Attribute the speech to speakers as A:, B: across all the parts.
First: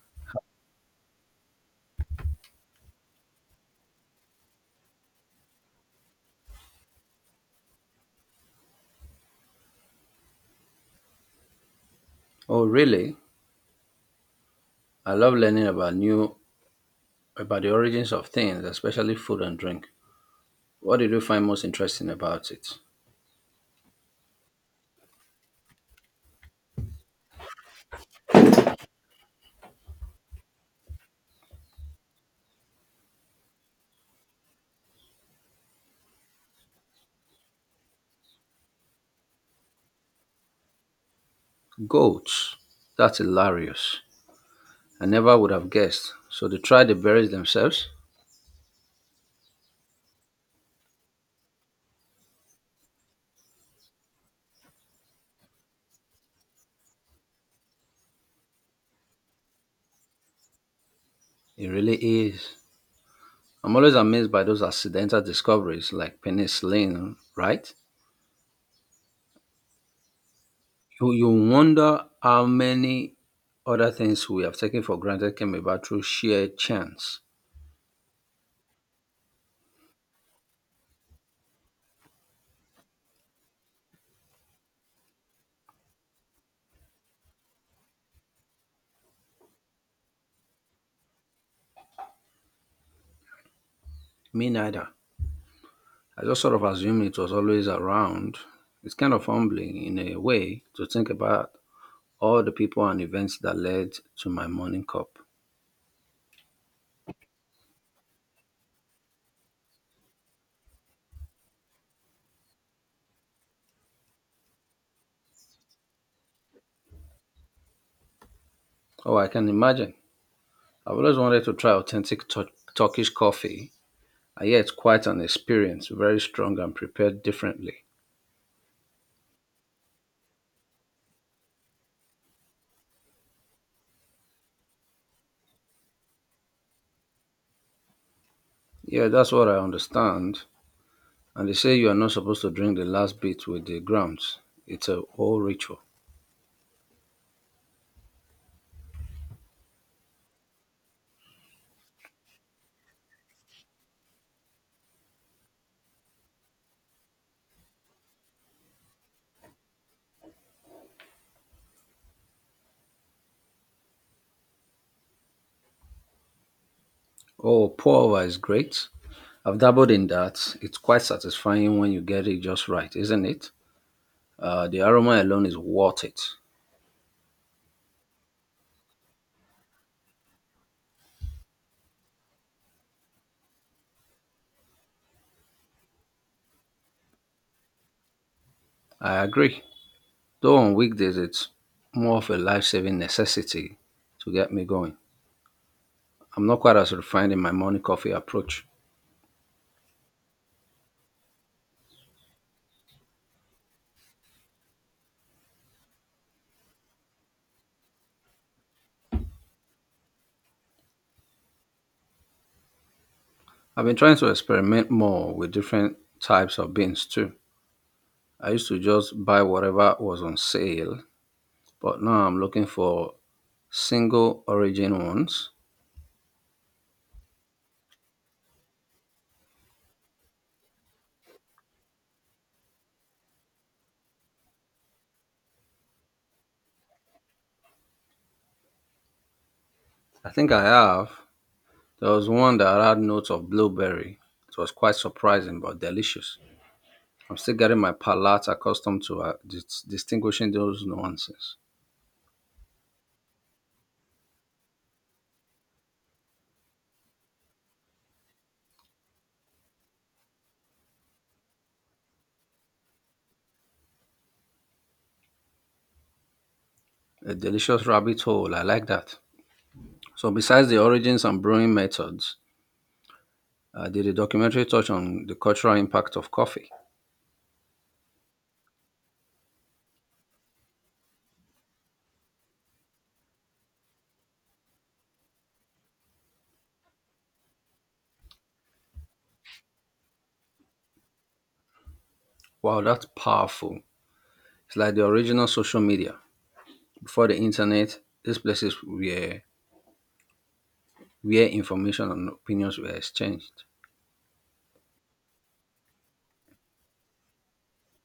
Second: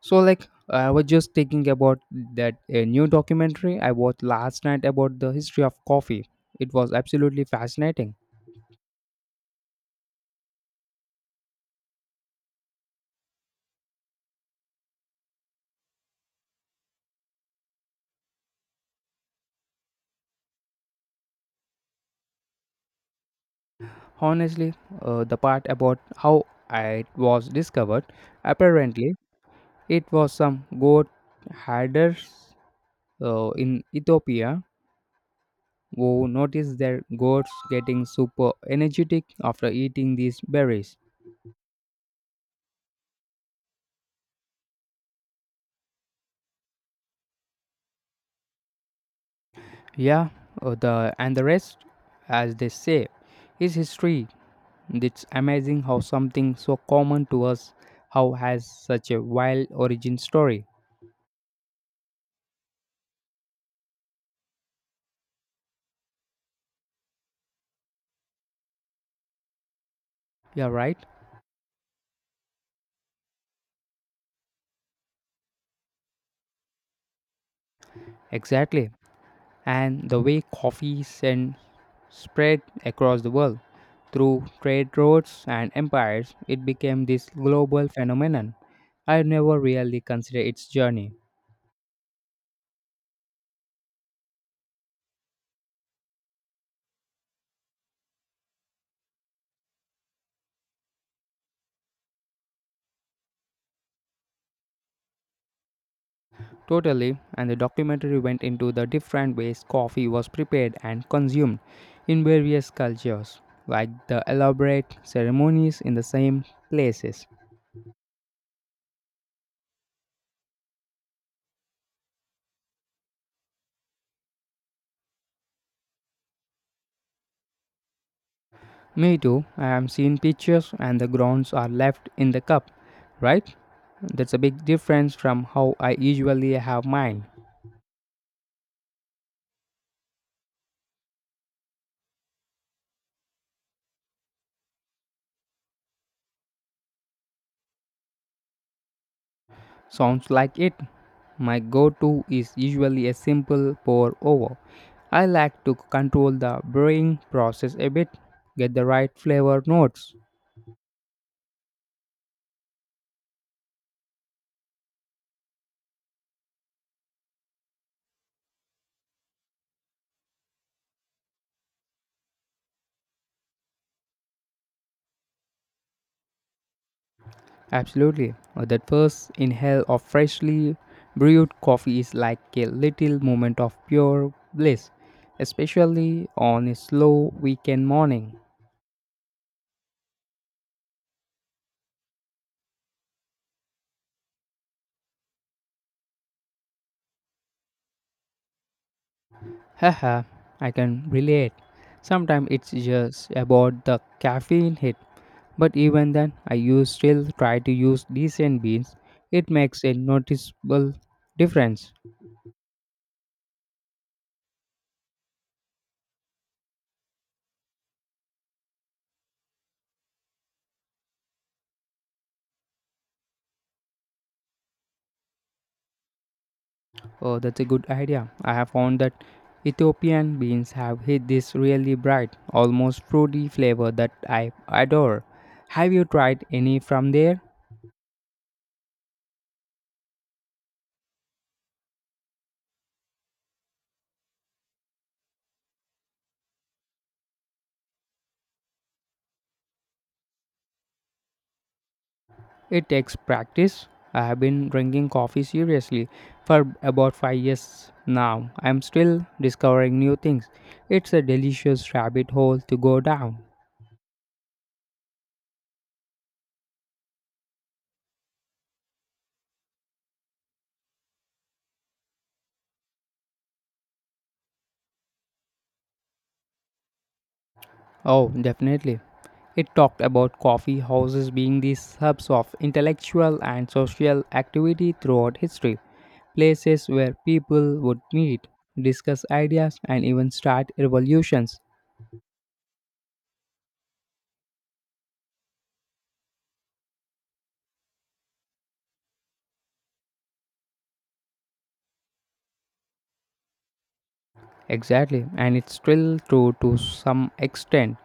A: So I was just thinking about that a new documentary I watched last night about the history of coffee. It was absolutely fascinating.
B: Oh, really? I love learning about new about the origins of things, especially food and drink. What did you find most interesting about it?
A: Honestly, the part about how it was discovered, apparently it was some goat herders in Ethiopia who noticed their goats getting super energetic after eating these berries.
B: Goats. That's hilarious. I never would have guessed. So they try the berries themselves?
A: Yeah, the and the rest, as they say, is history. It's amazing how something so common to us how has such a wild origin story.
B: It really is. I'm always amazed by those accidental discoveries like penicillin, right?
A: Yeah, right?
B: You wonder how many other things we have taken for granted came about through sheer chance.
A: Exactly. And the way spread across the world through trade routes and empires, it became this global phenomenon. I never really considered its journey.
B: Me neither. I just sort of assumed it was always around. It's kind of humbling in a way to think about all the people and events that led to my morning cup.
A: Totally, and the documentary went into the different ways coffee was prepared and consumed in various cultures, like the elaborate ceremonies in the same places.
B: Oh, I can imagine. I've always wanted to try Turkish coffee, and yeah, it's quite an experience, very strong and prepared differently.
A: Me too, I have seen pictures and the grounds are left in the cup, right? That's a big difference from how I usually have mine.
B: Yeah, that's what I understand. And they say you are not supposed to drink the last bit with the grounds. It's a whole ritual.
A: Sounds like it. My go to is usually a simple pour over. I like to control the brewing process a bit, get the right flavor notes.
B: Oh, pour over is great. I've dabbled in that. It's quite satisfying when you get it just right, isn't it? The aroma alone is worth it.
A: Absolutely. That first inhale of freshly brewed coffee is like a little moment of pure bliss, especially on a slow weekend morning.
B: I agree. Though on weekdays, it's more of a life saving necessity to get me going. I'm not quite as refined in my morning coffee approach.
A: Haha, I can relate. Sometimes it's just about the caffeine hit, but even then, I use still try to use decent beans. It makes a noticeable difference.
B: I've been trying to experiment more with different types of beans too. I used to just buy whatever was on sale, but now I'm looking for single origin ones.
A: Oh, that's a good idea. I have found that Ethiopian beans have hit this really bright, almost fruity flavor that I adore. Have you tried any from there?
B: I think I have. There was one that had notes of blueberry. It was quite surprising but delicious. I'm still getting my palate accustomed to distinguishing those nuances.
A: It takes practice. I have been drinking coffee seriously for about 5 years now. I'm still discovering new things. It's a delicious rabbit hole to go down.
B: A delicious rabbit hole, I like that. So, besides the origins and brewing methods, did the documentary touch on the cultural impact of coffee?
A: Oh, definitely. It talked about coffee houses being these hubs of intellectual and social activity throughout history, places where people would meet, discuss ideas, and even start revolutions.
B: Wow, that's powerful. It's like the original social media. Before the internet, these places were where information and opinions were exchanged.
A: Exactly, and it's still true to some extent.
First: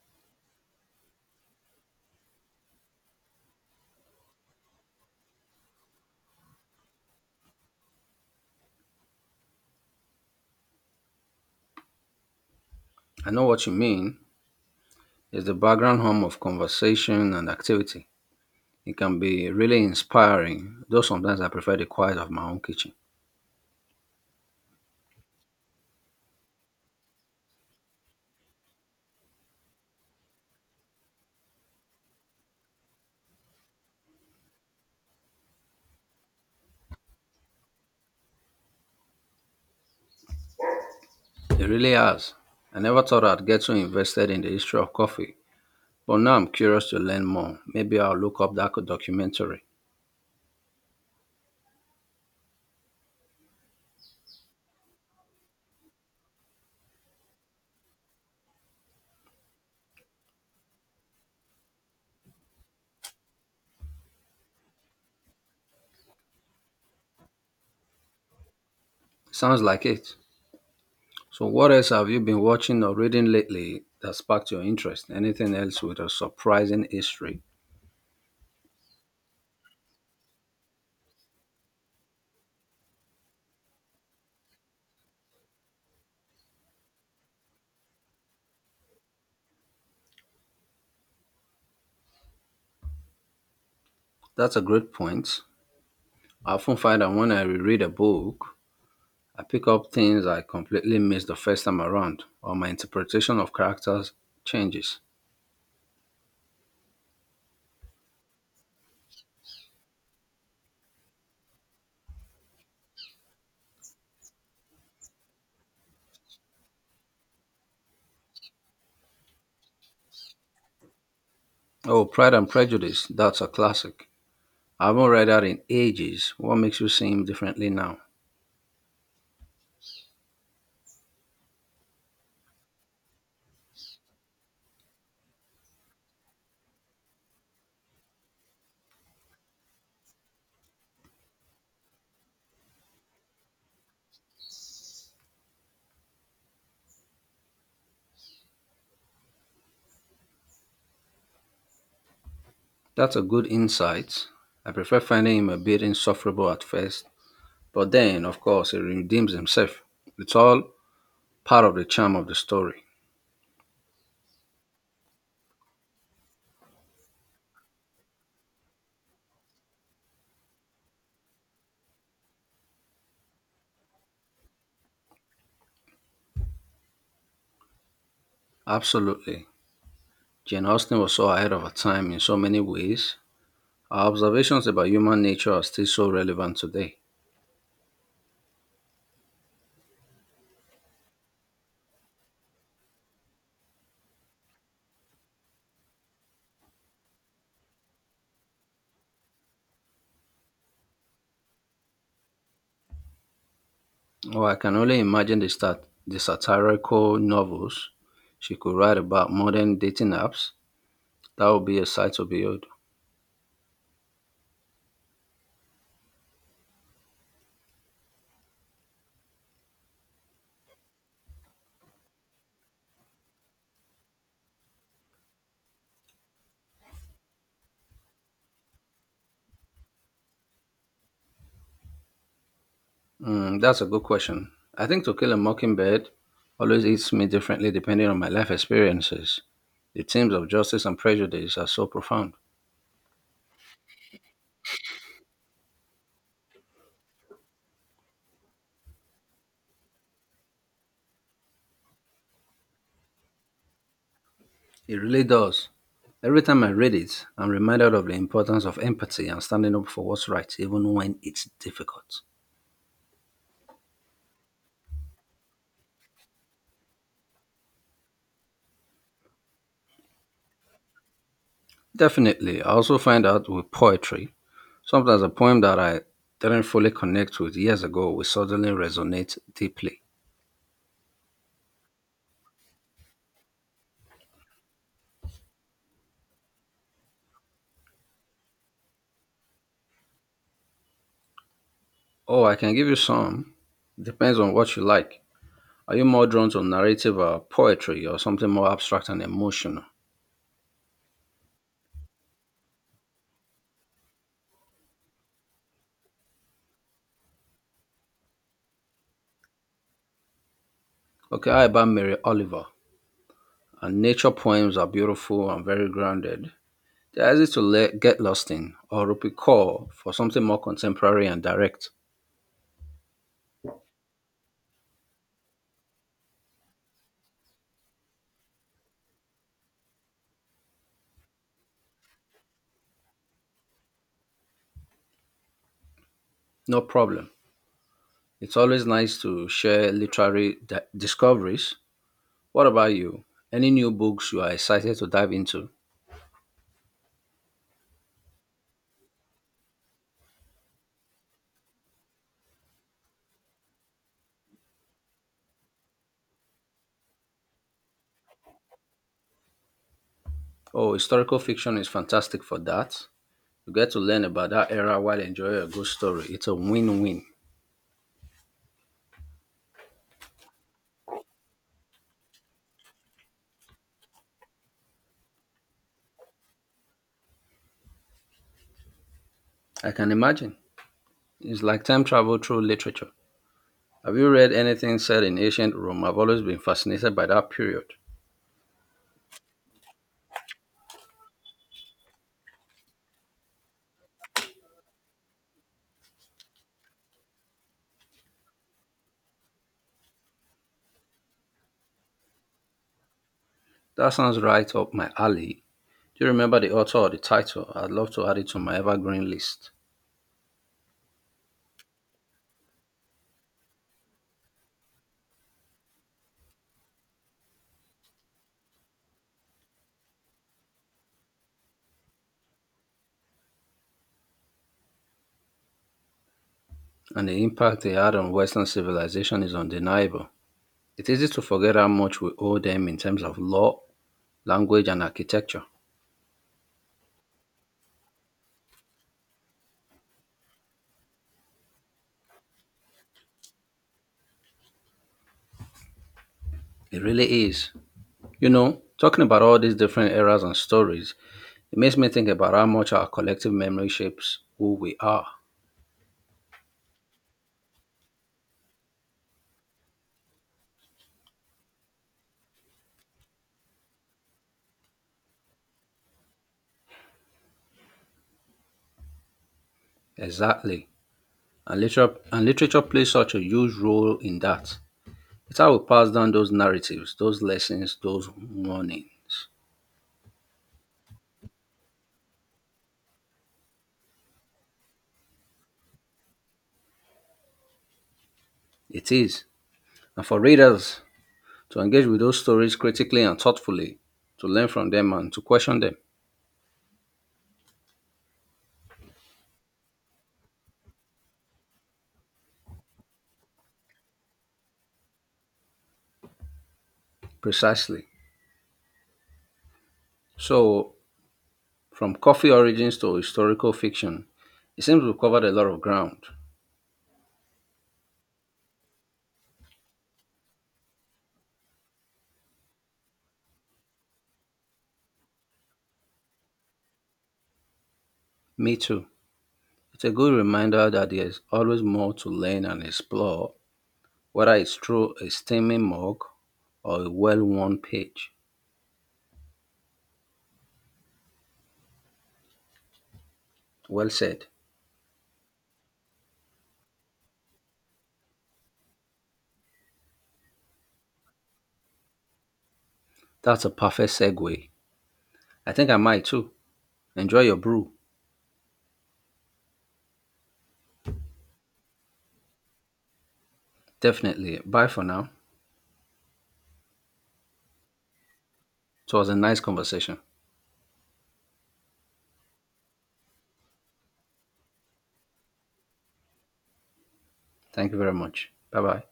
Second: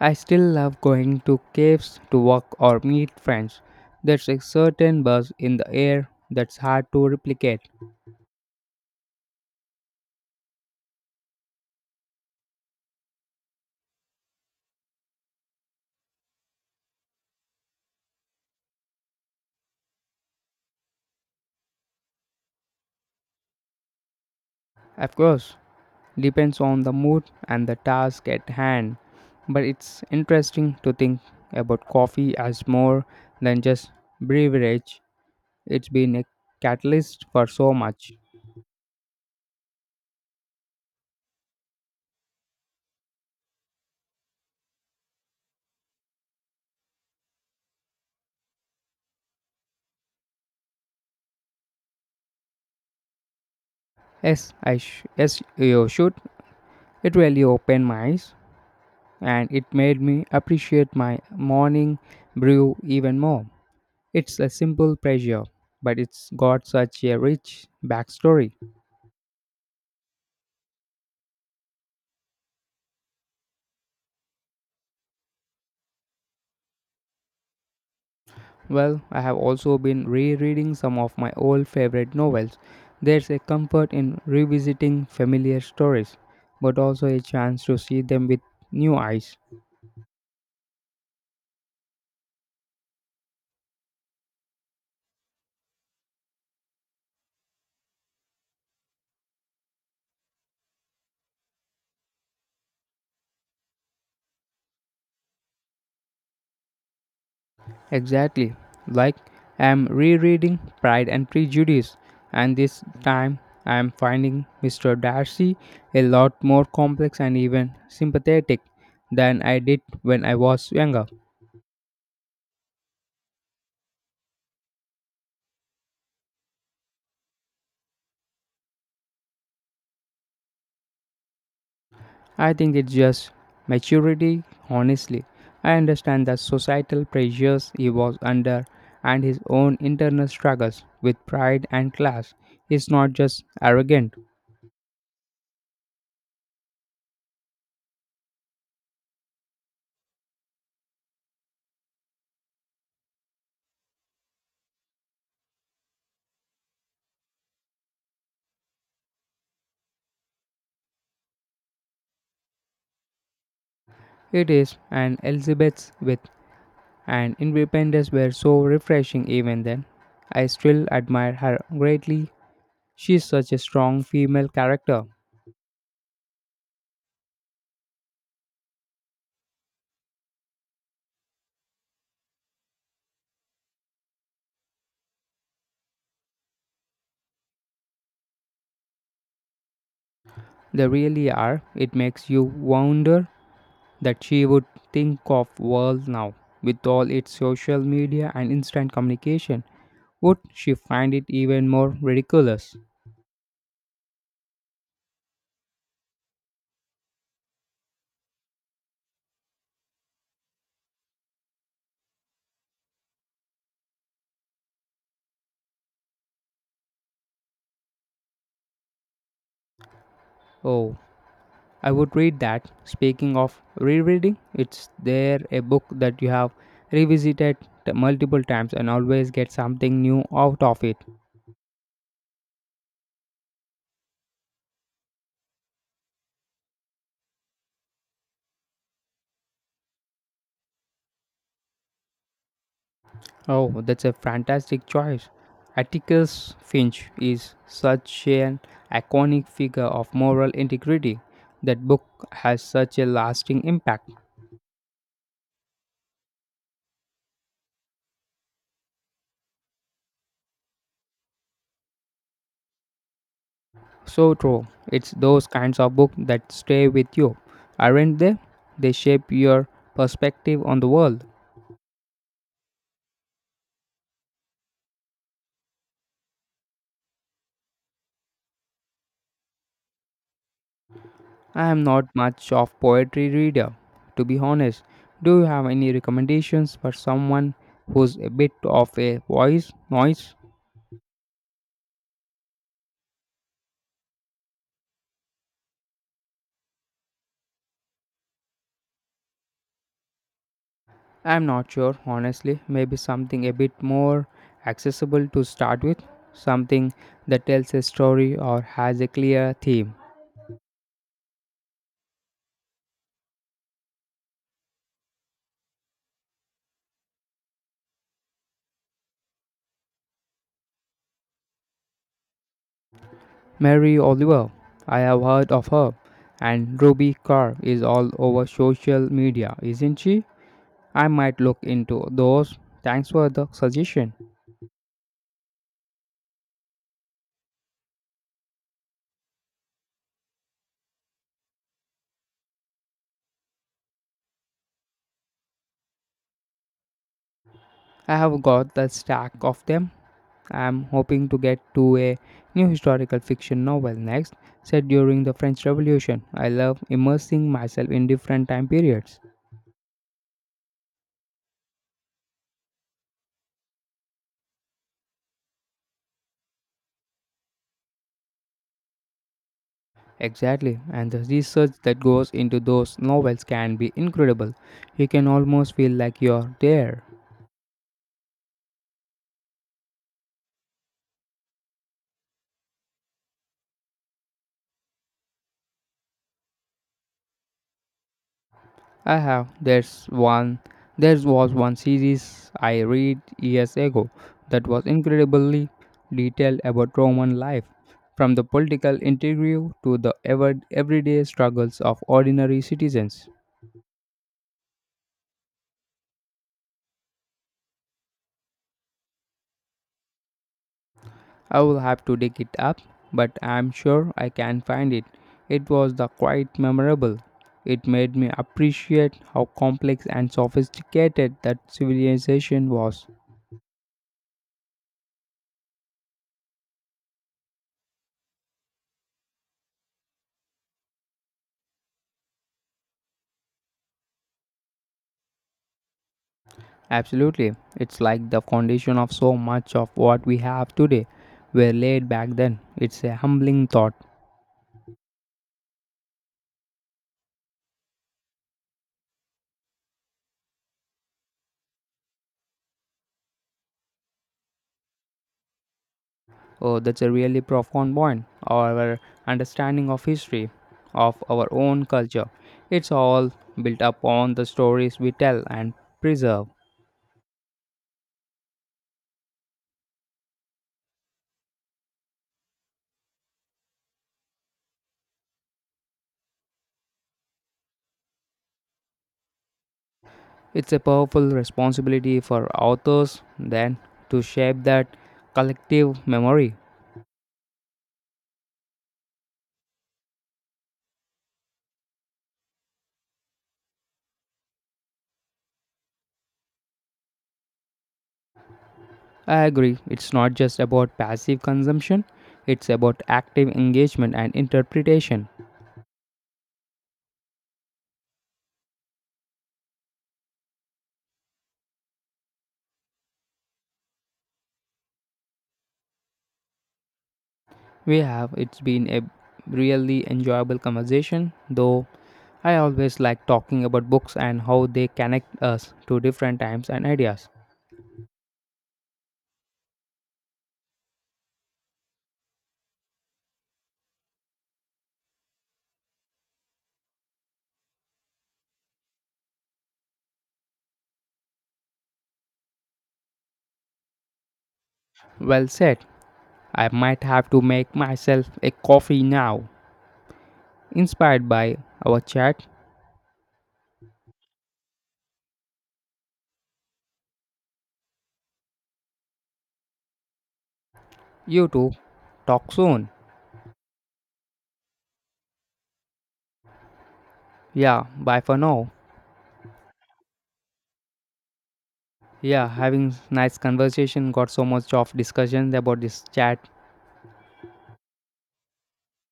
A: I still love going to caves to work or meet friends. There's a certain buzz in the air that's hard to replicate.
B: I know what you mean. It's the background hum of conversation and activity. It can be really inspiring, though sometimes I prefer the quiet of my own kitchen.
A: Of course, depends on the mood and the task at hand. But it's interesting to think about coffee as more than just beverage. It's been a catalyst for so much.
B: It really has. I never thought I'd get so invested in the history of coffee, but now I'm curious to learn more. Maybe I'll look up that documentary.
A: Yes you should. It really opened my eyes and it made me appreciate my morning brew even more. It's a simple pleasure, but it's got such a rich backstory.
B: Sounds like it. So, what else have you been watching or reading lately that sparked your interest? Anything else with a surprising history?
A: Well, I have also been rereading some of my old favorite novels. There's a comfort in revisiting familiar stories, but also a chance to see them with new eyes.
B: That's a great point. I often find that when I reread a book, I pick up things I completely missed the first time around, or my interpretation of characters changes.
A: Exactly. Like, I'm rereading Pride and Prejudice, and this time I'm finding Mr. Darcy a lot more complex and even sympathetic than I did when I was younger.
B: Oh, Pride and Prejudice, that's a classic. I haven't read that in ages. What makes you see him differently now?
A: I think it's just maturity, honestly. I understand the societal pressures he was under and his own internal struggles with pride and class. He's not just arrogant,
B: That's a good insight. I prefer finding him a bit insufferable at first, but then, of course, he redeems himself. It's all part of the charm of the story.
A: it is an Elizabeth's with an independence were so refreshing even then. I still admire her greatly. She's such a strong female character.
B: Absolutely. Jane Austen was so ahead of her time in so many ways. Our observations about human nature are still so relevant today.
A: They really are. It makes you wonder that she would think of world now with all its social media and instant communication would she find it even more ridiculous.
B: Oh, I can only imagine the satirical novels she could write about modern dating apps. That would be a sight to behold.
A: Oh, I would read that. Speaking of rereading, it's there a book that you have revisited multiple times and always get something new out of it?
B: Mm, that's a good question. I think To Kill a Mockingbird always hits me differently depending on my life experiences. The themes of justice and prejudice are so profound.
A: Oh, that's a fantastic choice. Atticus Finch is such an iconic figure of moral integrity. That book has such a lasting impact.
B: It really does. Every time I read it, I'm reminded of the importance of empathy and standing up for what's right, even when it's difficult.
A: So true. It's those kinds of books that stay with you, aren't they? They shape your perspective on the world.
B: Definitely, I also find out with poetry, sometimes a poem that I didn't fully connect with years ago will suddenly resonate deeply.
A: I am not much of poetry reader, to be honest. Do you have any recommendations for someone who's a bit of a voice noise?
B: Oh, I can give you some. Depends on what you like. Are you more drawn to narrative or poetry or something more abstract and emotional?
A: I'm not sure, honestly. Maybe something a bit more accessible to start with, something that tells a story or has a clear theme.
B: Okay, how about Mary Oliver? Her nature poems are beautiful and very grounded. They're easy to let, get lost in, or Rupi Kaur for something more contemporary and direct.
A: Mary Oliver, I have heard of her, and Ruby Carr is all over social media, isn't she? I might look into those. Thanks for the suggestion.
B: No problem. It's always nice to share discoveries. What about you? Any new books you are excited to dive into?
A: I have got the stack of them. I am hoping to get to a new historical fiction novel next, set during the French Revolution. I love immersing myself in different time periods.
B: Oh, historical fiction is fantastic for that. You get to learn about that era while enjoying a good story. It's a win win.
A: Exactly, and the research that goes into those novels can be incredible. You can almost feel like you're there.
B: I can imagine. It's like time travel through literature. Have you read anything set in ancient Rome? I've always been fascinated by that period.
A: I have. There was one series I read years ago that was incredibly detailed about Roman life, from the political intrigue to the everyday struggles of ordinary citizens.
B: That sounds right up my alley. Do you remember the author or the title? I'd love to add it to my evergreen list.
A: I will have to dig it up, but I'm sure I can find it. It was the quite memorable. It made me appreciate how complex and sophisticated that civilization was.
B: And the impact they had on Western civilization is undeniable. It's easy to forget how much we owe them in terms of law, language, and architecture.
A: Absolutely. It's like the foundation of so much of what we have today were laid back then. It's a humbling thought.
B: It really is. You know, talking about all these different eras and stories, it makes me think about how much our collective memory shapes who we are.
A: Oh, that's a really profound point. Our understanding of history, of our own culture, it's all built upon the stories we tell and preserve.
B: Exactly. And literature plays such a huge role in that. It's how we pass down those narratives, those lessons, those warnings.
A: It's a powerful responsibility for authors then to shape that collective memory.
B: It is. And for readers to engage with those stories critically and thoughtfully, to learn from them and to question them
A: I agree. It's not just about passive consumption, it's about active engagement and interpretation.
B: precisely. So, from coffee origins to historical fiction, it seems we've covered a lot of ground.
A: We have. It's been a really enjoyable conversation, though I always like talking about books and how they connect us to different times and ideas.
B: Me too. It's a good reminder that there's always more to learn and explore, whether it's through a steaming mug or a well worn page. Well said.
A: Well said. I might have to make myself a coffee now. Inspired by our chat,
B: That's a perfect segue. I think I might too. Enjoy your brew.
A: you too. Talk soon.
B: Definitely. Bye for now.
A: Yeah, bye for now.
B: It was a nice conversation.
A: Yeah, having nice conversation got so much of discussions about this chat.
B: Thank you very much. Bye bye.